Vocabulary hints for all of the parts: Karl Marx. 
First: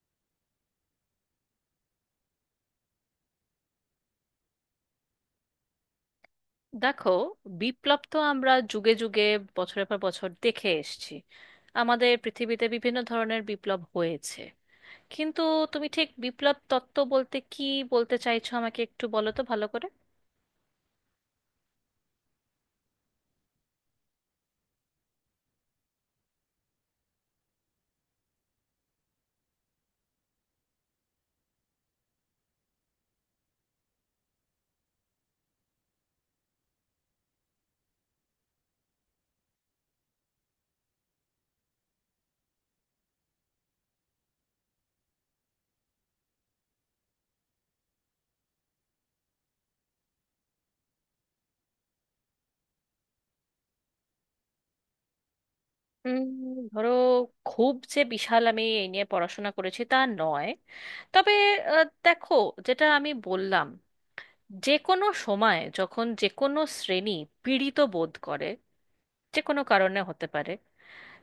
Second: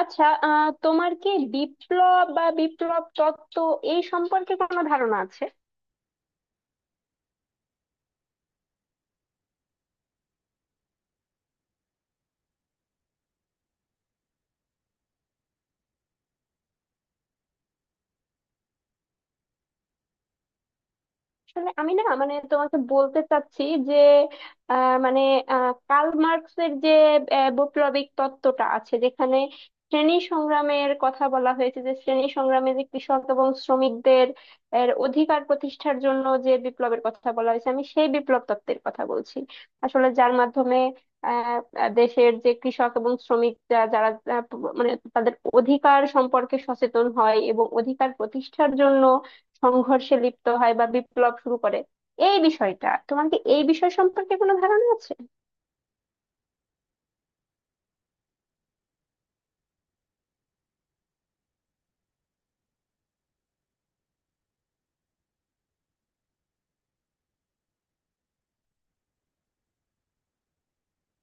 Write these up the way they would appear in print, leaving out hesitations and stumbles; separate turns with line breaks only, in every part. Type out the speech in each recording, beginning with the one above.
আচ্ছা, তোমার কি বিপ্লব বা বিপ্লব তত্ত্ব এই সম্পর্কে কোনো ধারণা আছে?
দেখো, বিপ্লব তো আমরা যুগে যুগে বছরের পর বছর দেখে এসেছি। আমাদের পৃথিবীতে বিভিন্ন ধরনের বিপ্লব হয়েছে, কিন্তু তুমি ঠিক বিপ্লব তত্ত্ব বলতে কি বলতে চাইছো আমাকে একটু বলো তো ভালো করে।
আসলে আমি না, মানে তোমাকে বলতে চাচ্ছি যে মানে কার্ল মার্কসের যে বৈপ্লবিক তত্ত্বটা আছে, যেখানে শ্রেণী সংগ্রামের কথা বলা হয়েছে, যে শ্রেণী সংগ্রামে যে কৃষক এবং শ্রমিকদের এর অধিকার প্রতিষ্ঠার জন্য যে বিপ্লবের কথা বলা হয়েছে, আমি সেই বিপ্লব তত্ত্বের কথা বলছি। আসলে যার মাধ্যমে আহ আহ, দেশের যে কৃষক এবং শ্রমিক যারা আহ, মানে তাদের অধিকার সম্পর্কে সচেতন হয় এবং অধিকার প্রতিষ্ঠার জন্য সংঘর্ষে লিপ্ত হয় বা বিপ্লব শুরু করে। এই বিষয়টা, তোমার কি এই বিষয় সম্পর্কে কোনো ধারণা আছে?
উম, ধরো, খুব যে বিশাল আমি এই নিয়ে পড়াশোনা করেছি তা নয়, তবে দেখো, যেটা আমি বললাম, যে কোনো সময় যখন যে কোনো শ্রেণী পীড়িত বোধ করে, যে কোনো কারণে হতে পারে,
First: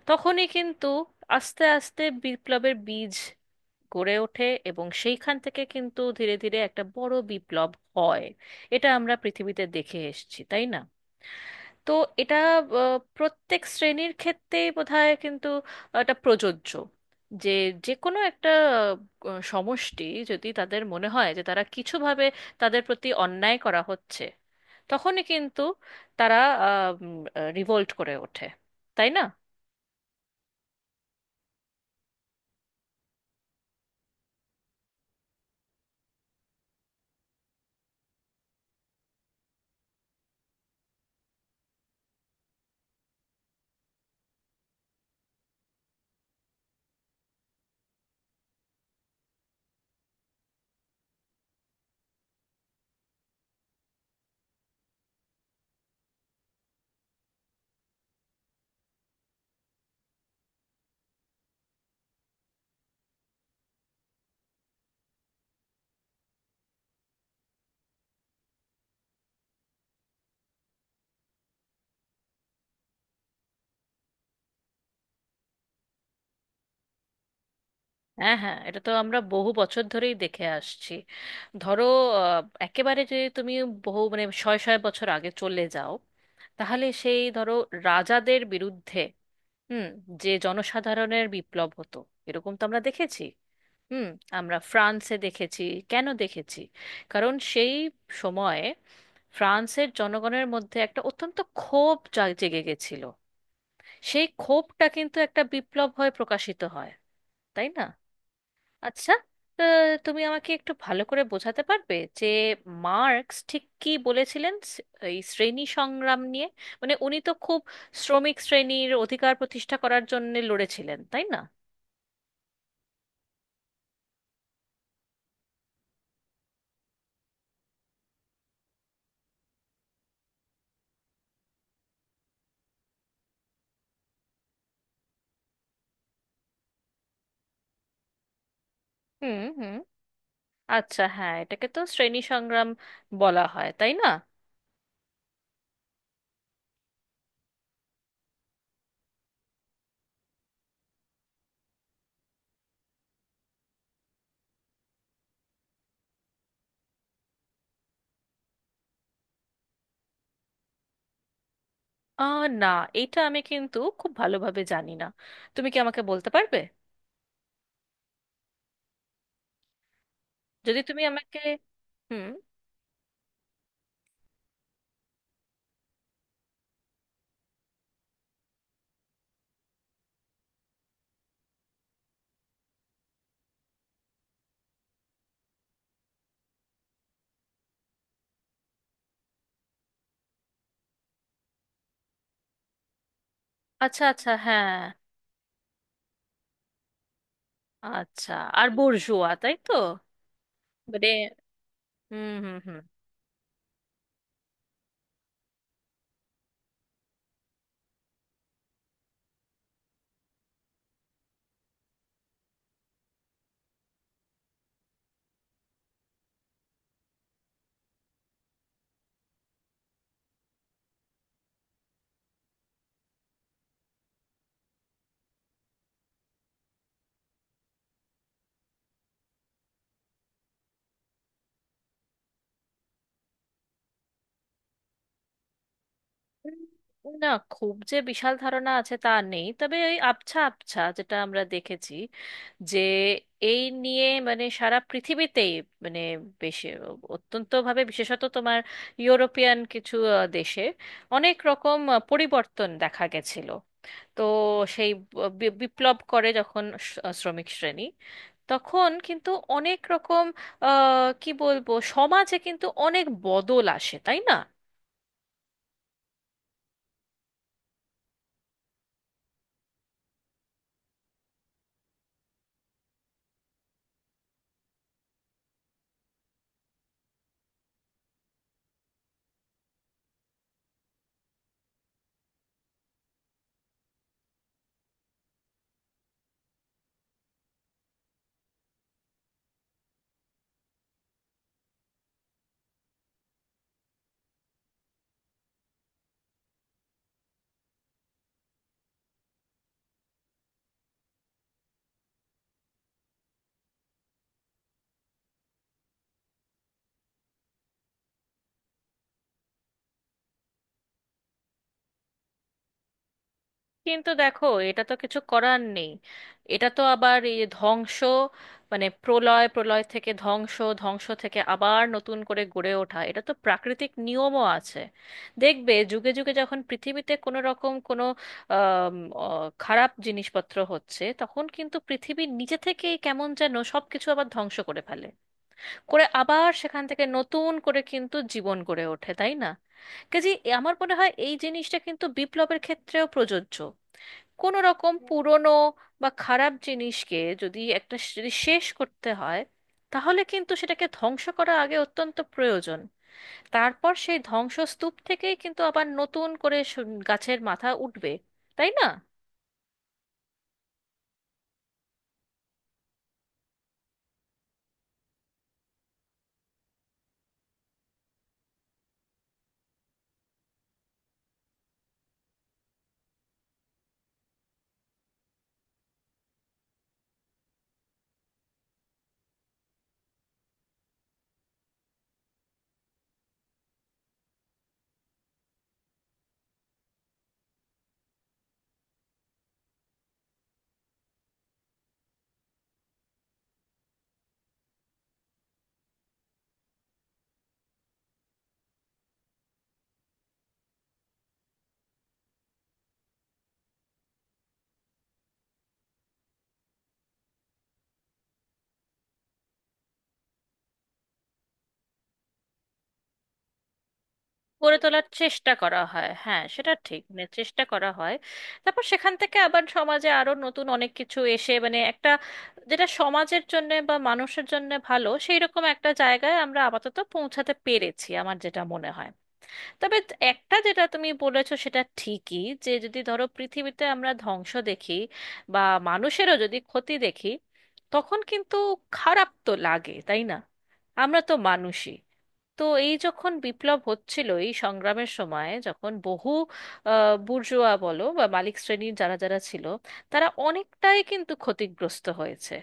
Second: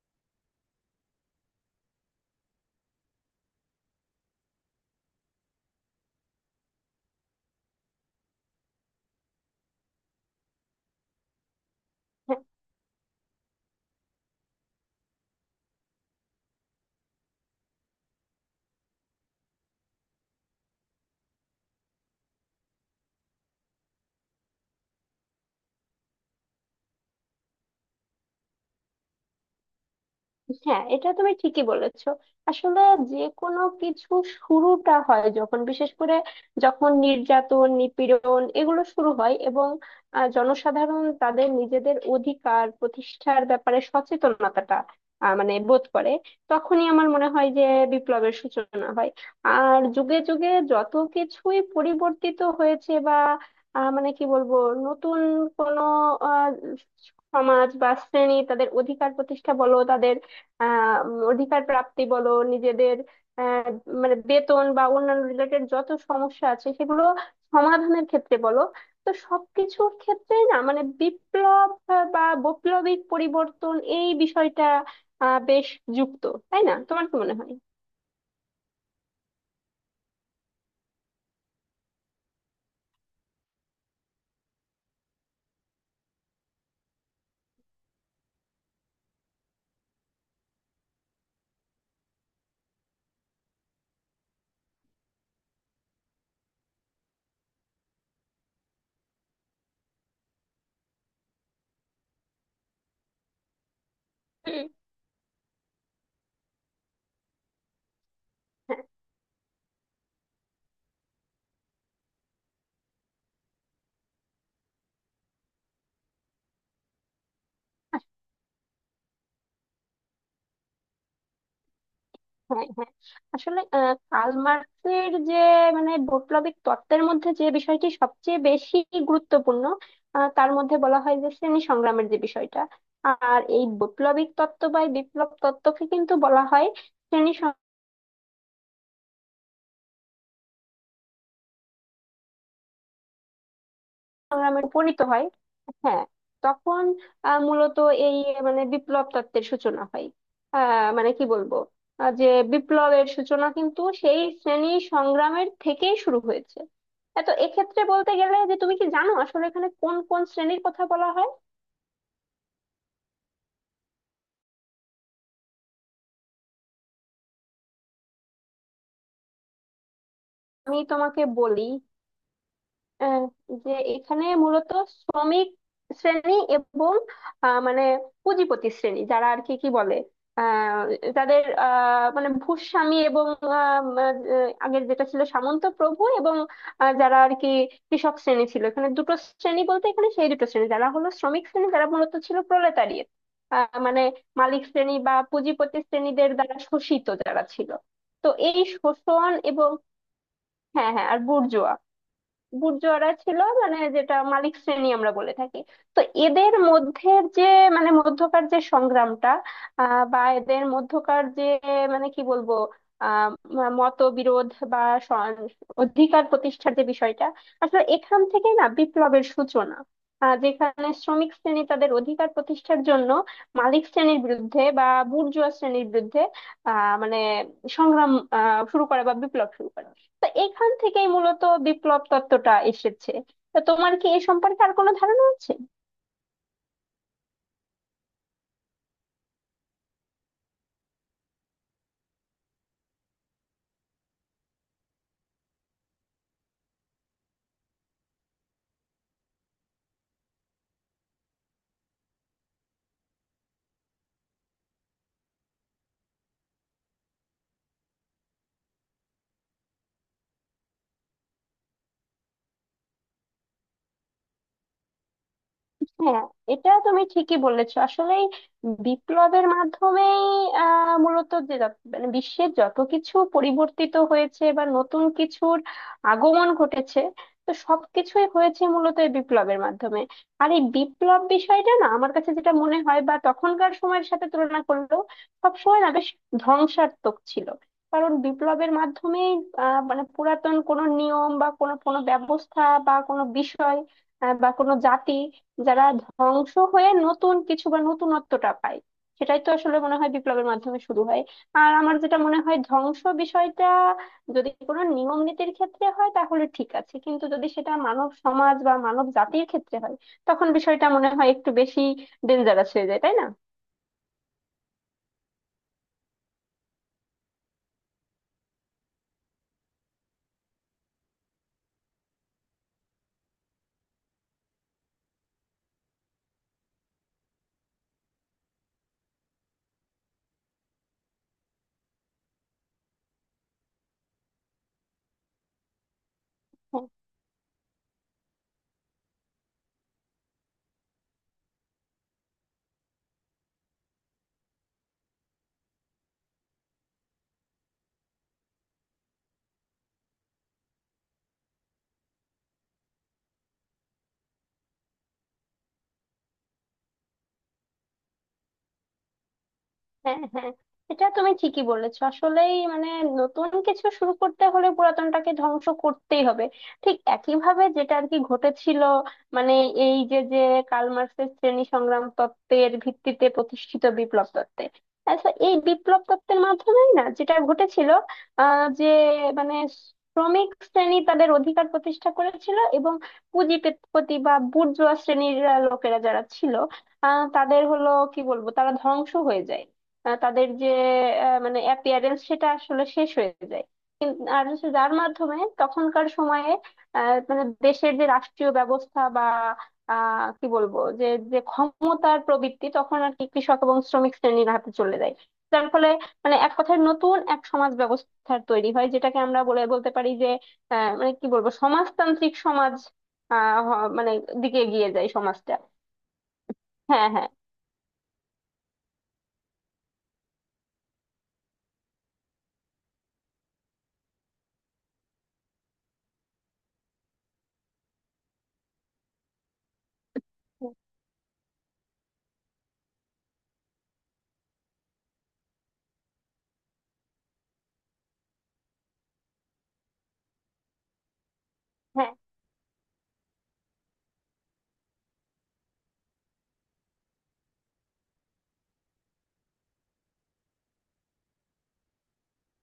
তখনই কিন্তু আস্তে আস্তে বিপ্লবের বীজ গড়ে ওঠে, এবং সেইখান থেকে কিন্তু ধীরে ধীরে একটা বড় বিপ্লব হয়। এটা আমরা পৃথিবীতে দেখে এসেছি, তাই না? তো এটা প্রত্যেক শ্রেণীর ক্ষেত্রেই বোধহয় কিন্তু এটা প্রযোজ্য, যে যে কোনো একটা সমষ্টি যদি তাদের মনে হয় যে তারা কিছুভাবে তাদের প্রতি অন্যায় করা হচ্ছে, তখনই কিন্তু তারা রিভোল্ট করে ওঠে, তাই না?
হ্যাঁ, এটা তুমি ঠিকই বলেছো। আসলে যে কোনো কিছু শুরুটা হয় যখন, বিশেষ করে যখন নির্যাতন নিপীড়ন এগুলো শুরু হয় এবং জনসাধারণ তাদের নিজেদের অধিকার প্রতিষ্ঠার ব্যাপারে সচেতনতাটা মানে বোধ করে, তখনই আমার মনে হয় যে বিপ্লবের সূচনা হয়। আর যুগে যুগে যত কিছুই পরিবর্তিত হয়েছে বা মানে কি বলবো, নতুন কোনো আহ, সমাজ বা শ্রেণী তাদের অধিকার প্রতিষ্ঠা বলো, তাদের অধিকার প্রাপ্তি বলো, নিজেদের আহ, মানে বেতন বা অন্যান্য রিলেটেড যত সমস্যা আছে সেগুলো সমাধানের ক্ষেত্রে বলো, তো সবকিছুর ক্ষেত্রেই না মানে বিপ্লব বা বৈপ্লবিক পরিবর্তন এই বিষয়টা বেশ যুক্ত। তাই না? তোমার কি মনে হয়?
হ্যাঁ, হ্যাঁ, এটা তো আমরা বহু বছর ধরেই দেখে আসছি। ধরো, আহ, একেবারে যে তুমি বহু মানে শয়ে শয়ে বছর আগে চলে যাও, তাহলে সেই ধরো রাজাদের বিরুদ্ধে। হুম। যে জনসাধারণের বিপ্লব হতো, এরকম তো আমরা দেখেছি। হুম। আমরা ফ্রান্সে দেখেছি। কেন দেখেছি? কারণ সেই সময়ে ফ্রান্সের জনগণের মধ্যে একটা অত্যন্ত ক্ষোভ জেগে গেছিল। সেই
হুম,
ক্ষোভটা কিন্তু একটা বিপ্লব হয়ে প্রকাশিত হয়, তাই না?
হ্যাঁ,
আচ্ছা, তুমি আমাকে একটু ভালো করে বোঝাতে পারবে যে মার্কস ঠিক কি বলেছিলেন এই শ্রেণী সংগ্রাম নিয়ে? মানে উনি তো খুব শ্রমিক শ্রেণীর অধিকার প্রতিষ্ঠা করার জন্য লড়েছিলেন, তাই না?
হ্যাঁ, হ্যাঁ। আসলে কার্ল মার্কসের যে মানে বৈপ্লবিক তত্ত্বের মধ্যে যে বিষয়টি সবচেয়ে বেশি গুরুত্বপূর্ণ, তার মধ্যে বলা হয় যে শ্রেণী সংগ্রামের যে বিষয়টা। আর এই বৈপ্লবিক তত্ত্ব বা এই বিপ্লব তত্ত্বকে কিন্তু বলা হয় শ্রেণী
হুম, হুম। আচ্ছা, হ্যাঁ, এটাকে তো শ্রেণী সংগ্রাম বলা হয়, তাই না?
সংগ্রামে উপনীত হয়। হ্যাঁ, তখন মূলত এই মানে বিপ্লব তত্ত্বের সূচনা হয়। মানে কি বলবো, যে বিপ্লবের সূচনা কিন্তু সেই শ্রেণী সংগ্রামের থেকেই শুরু হয়েছে। এ তো এক্ষেত্রে বলতে গেলে, যে তুমি কি জানো আসলে এখানে কোন কোন শ্রেণীর কথা বলা হয়?
আহ, না, এটা আমি কিন্তু খুব ভালোভাবে জানি না। তুমি কি আমাকে বলতে পারবে
আমি
যদি তুমি
তোমাকে
আমাকে।
বলি,
হুম।
আহ, যে এখানে মূলত শ্রমিক শ্রেণী এবং মানে পুঁজিপতি শ্রেণী, যারা আর কি কি বলে, আহ, যাদের মানে ভূস্বামী এবং আহ, উম, আহ, আগের যেটা ছিল সামন্ত প্রভু এবং যারা আর কি কৃষক শ্রেণী ছিল। এখানে দুটো শ্রেণী বলতে এখানে সেই দুটো শ্রেণী, যারা হলো শ্রমিক শ্রেণী, যারা মূলত ছিল প্রোলেতারিয়েট, মানে
আচ্ছা, আচ্ছা,
মালিক
হ্যাঁ।
শ্রেণী বা পুঁজিপতি শ্রেণীদের দ্বারা শোষিত যারা ছিল। তো
আচ্ছা,
এই
আর বোর্জোয়া,
শোষণ
তাই
এবং
তো?
হ্যাঁ,
মানে
হ্যাঁ, আর বুর্জোয়া
হুম, হুম, হুম।
গুর্জররা ছিল, মানে যেটা মালিক শ্রেণী আমরা বলে থাকি। তো এদের মধ্যে যে মানে মধ্যকার যে সংগ্রামটা, বা এদের মধ্যকার যে মানে কি বলবো, আহ মতবিরোধ বা স- অধিকার প্রতিষ্ঠার যে বিষয়টা, আসলে এখান থেকে না বিপ্লবের সূচনা, যেখানে শ্রমিক শ্রেণী তাদের অধিকার প্রতিষ্ঠার জন্য মালিক শ্রেণীর বিরুদ্ধে বা বুর্জোয়া শ্রেণীর বিরুদ্ধে মানে সংগ্রাম শুরু করে বা বিপ্লব শুরু করে। তো এখান থেকেই মূলত বিপ্লব তত্ত্বটা এসেছে। তো তোমার কি এ সম্পর্কে আর কোনো ধারণা আছে?
না, খুব যে বিশাল ধারণা আছে তা নেই, তবে ওই আবছা আবছা যেটা আমরা দেখেছি, যে এই নিয়ে মানে সারা পৃথিবীতেই, মানে বেশ অত্যন্তভাবে বিশেষত তোমার ইউরোপিয়ান কিছু দেশে অনেক রকম পরিবর্তন দেখা গেছিল। তো সেই বিপ্লব করে যখন শ্রমিক শ্রেণী, তখন কিন্তু অনেক রকম কি বলবো, সমাজে কিন্তু অনেক বদল আসে, তাই না?
হ্যাঁ, এটা তুমি ঠিকই বলেছো আসলেই। বিপ্লবের মাধ্যমেই মূলত যে মানে বিশ্বের যত কিছু পরিবর্তিত হয়েছে বা নতুন কিছুর আগমন ঘটেছে, তো সবকিছুই হয়েছে মূলত এই বিপ্লবের মাধ্যমে। আর এই বিপ্লব বিষয়টা না, আমার কাছে যেটা মনে হয় বা তখনকার সময়ের সাথে তুলনা করলেও সবসময় না বেশ ধ্বংসাত্মক ছিল, কারণ বিপ্লবের মাধ্যমেই মানে পুরাতন কোনো নিয়ম বা কোনো কোনো ব্যবস্থা বা কোনো বিষয় বা কোনো জাতি যারা ধ্বংস হয়ে নতুন কিছু বা নতুনত্বটা পায়, সেটাই তো আসলে মনে হয় বিপ্লবের মাধ্যমে শুরু হয়। আর আমার যেটা মনে হয়, ধ্বংস বিষয়টা যদি কোনো নিয়ম নীতির ক্ষেত্রে হয় তাহলে ঠিক আছে, কিন্তু যদি সেটা মানব সমাজ বা মানব জাতির ক্ষেত্রে হয়, তখন বিষয়টা মনে হয় একটু বেশি ডেঞ্জারাস হয়ে যায়। তাই না?
কিন্তু দেখো, এটা তো কিছু করার নেই। এটা তো আবার এই ধ্বংস, মানে প্রলয়, প্রলয় থেকে ধ্বংস, ধ্বংস থেকে আবার নতুন করে গড়ে ওঠা, এটা তো প্রাকৃতিক নিয়মও আছে। দেখবে যুগে যুগে যখন পৃথিবীতে কোনো রকম কোনো আম, অ, খারাপ জিনিসপত্র হচ্ছে, তখন কিন্তু পৃথিবী নিজে থেকেই কেমন যেন সব কিছু আবার ধ্বংস করে ফেলে, করে আবার সেখান থেকে নতুন করে কিন্তু জীবন গড়ে ওঠে, তাই না? কাজে আমার মনে হয় এই জিনিসটা কিন্তু বিপ্লবের ক্ষেত্রেও প্রযোজ্য। কোনো রকম পুরনো বা খারাপ জিনিসকে যদি একটা যদি শেষ করতে হয়, তাহলে কিন্তু সেটাকে ধ্বংস করা আগে অত্যন্ত প্রয়োজন। তারপর সেই ধ্বংসস্তূপ থেকেই কিন্তু আবার নতুন করে গাছের মাথা উঠবে, তাই না?
হ্যাঁ, হ্যাঁ, এটা তুমি ঠিকই বলেছো আসলেই। মানে নতুন কিছু শুরু করতে হলে পুরাতনটাকে ধ্বংস করতেই হবে। ঠিক একইভাবে যেটা আর কি ঘটেছিল, মানে এই যে যে কার্ল মার্ক্সের শ্রেণী সংগ্রাম তত্ত্বের ভিত্তিতে প্রতিষ্ঠিত বিপ্লব তত্ত্বে। আচ্ছা, এই বিপ্লব তত্ত্বের মাধ্যমেই না যেটা ঘটেছিল, যে মানে শ্রমিক শ্রেণী তাদের অধিকার প্রতিষ্ঠা করেছিল এবং পুঁজিপতি বা বুর্জোয়া শ্রেণীর লোকেরা যারা ছিল, তাদের হলো কি বলবো, তারা ধ্বংস হয়ে যায়। তাদের যে মানে অ্যাপিয়ারেন্স সেটা আসলে শেষ হয়ে যায়। আর হচ্ছে যার মাধ্যমে তখনকার সময়ে মানে দেশের যে রাষ্ট্রীয় ব্যবস্থা বা কি বলবো যে যে ক্ষমতার প্রবৃত্তি তখন আর কি কৃষক এবং শ্রমিক শ্রেণীর হাতে চলে যায়, যার ফলে মানে এক কথায় নতুন এক সমাজ ব্যবস্থার তৈরি হয়, যেটাকে আমরা বলে বলতে পারি যে মানে কি বলবো সমাজতান্ত্রিক সমাজ মানে দিকে
গড়ে
এগিয়ে
তোলার
যায়
চেষ্টা
সমাজটা।
করা হয়, হ্যাঁ, সেটা ঠিক,
হ্যাঁ,
মানে
হ্যাঁ।
চেষ্টা করা হয়। তারপর সেখান থেকে আবার সমাজে আরো নতুন অনেক কিছু এসে মানে একটা, যেটা সমাজের জন্য বা মানুষের জন্য ভালো, সেই রকম একটা জায়গায় আমরা আপাতত পৌঁছাতে পেরেছি, আমার যেটা মনে হয়। তবে একটা যেটা তুমি বলেছো সেটা ঠিকই, যে যদি ধরো পৃথিবীতে আমরা ধ্বংস দেখি বা মানুষেরও যদি ক্ষতি দেখি, তখন কিন্তু খারাপ তো লাগে, তাই না? আমরা তো মানুষই।
হ্যাঁ,
তো এই যখন বিপ্লব হচ্ছিল, এই সংগ্রামের সময় যখন বহু বুর্জোয়া বলো বা মালিক শ্রেণীর যারা যারা ছিল, তারা অনেকটাই কিন্তু ক্ষতিগ্রস্ত হয়েছে।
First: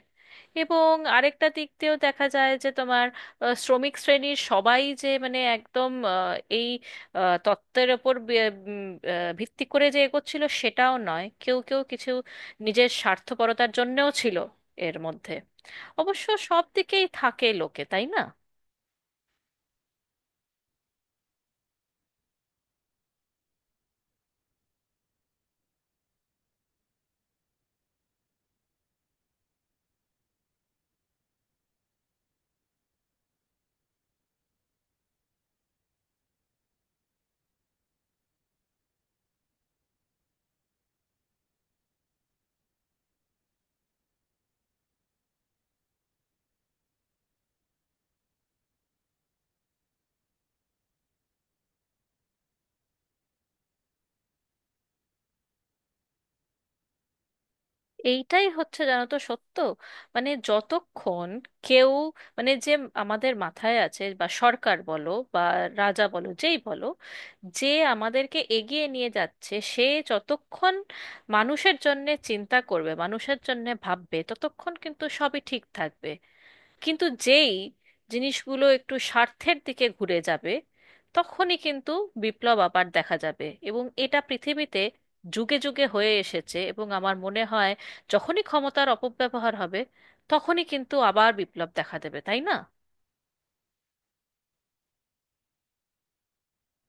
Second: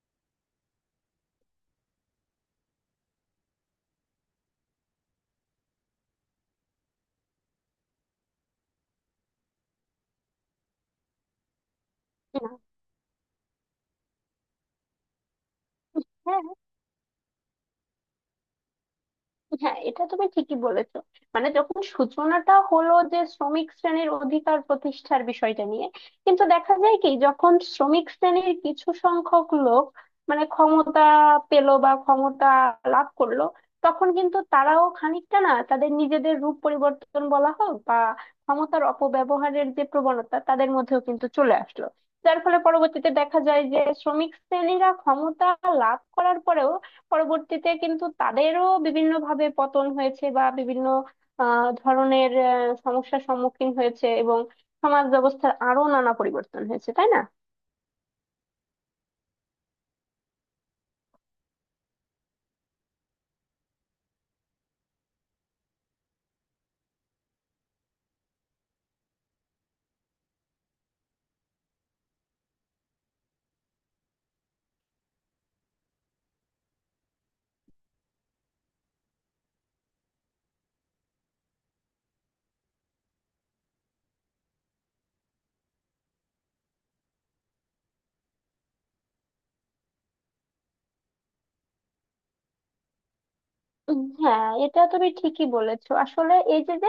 এবং আরেকটা দিক দিয়েও দেখা যায় যে তোমার শ্রমিক শ্রেণীর সবাই যে মানে একদম এই তত্ত্বের ওপর ভিত্তি করে যে এগোচ্ছিল সেটাও নয়, কেউ কেউ কিছু নিজের স্বার্থপরতার জন্যেও ছিল এর মধ্যে। অবশ্য
হ্যাঁ,
সব দিকেই থাকে লোকে, তাই না?
হ্যাঁ, এটা তুমি ঠিকই বলেছো। মানে যখন সূচনাটা হলো যে শ্রমিক শ্রেণীর অধিকার প্রতিষ্ঠার বিষয়টা নিয়ে, কিন্তু দেখা যায় কি, যখন শ্রমিক শ্রেণীর কিছু সংখ্যক লোক মানে ক্ষমতা পেল বা ক্ষমতা লাভ করলো, তখন কিন্তু তারাও খানিকটা না, তাদের নিজেদের রূপ পরিবর্তন বলা হোক বা ক্ষমতার অপব্যবহারের যে প্রবণতা তাদের মধ্যেও কিন্তু চলে আসলো। যার ফলে পরবর্তীতে দেখা যায় যে শ্রমিক শ্রেণীরা ক্ষমতা লাভ করার পরেও পরবর্তীতে কিন্তু তাদেরও বিভিন্ন ভাবে পতন হয়েছে বা বিভিন্ন ধরনের সমস্যার সম্মুখীন হয়েছে এবং সমাজ ব্যবস্থার আরো নানা পরিবর্তন হয়েছে। তাই না?
এইটাই হচ্ছে জানো তো সত্য। মানে যতক্ষণ কেউ, মানে যে আমাদের মাথায় আছে, বা সরকার বলো বা রাজা বলো যেই বলো, যে আমাদেরকে এগিয়ে নিয়ে যাচ্ছে, সে যতক্ষণ মানুষের জন্যে চিন্তা করবে, মানুষের জন্যে ভাববে, ততক্ষণ কিন্তু সবই ঠিক থাকবে। কিন্তু যেই জিনিসগুলো একটু স্বার্থের দিকে ঘুরে যাবে, তখনই কিন্তু বিপ্লব আবার দেখা যাবে। এবং এটা পৃথিবীতে যুগে যুগে হয়ে এসেছে, এবং আমার মনে হয় যখনই ক্ষমতার অপব্যবহার হবে, তখনই কিন্তু আবার বিপ্লব দেখা দেবে, তাই না?
হ্যাঁ, এটা তুমি ঠিকই বলেছো। আসলে এই যে যে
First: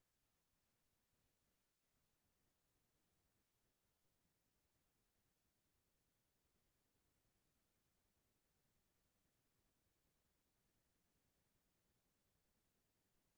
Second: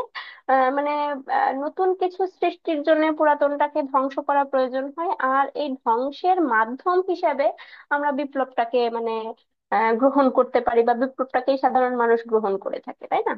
মানে নতুন কিছু সৃষ্টির জন্য পুরাতনটাকে ধ্বংস করা প্রয়োজন হয়, আর এই ধ্বংসের মাধ্যম হিসাবে আমরা বিপ্লবটাকে মানে গ্রহণ করতে পারি বা বিপ্লবটাকেই সাধারণ মানুষ গ্রহণ করে থাকে। তাই না?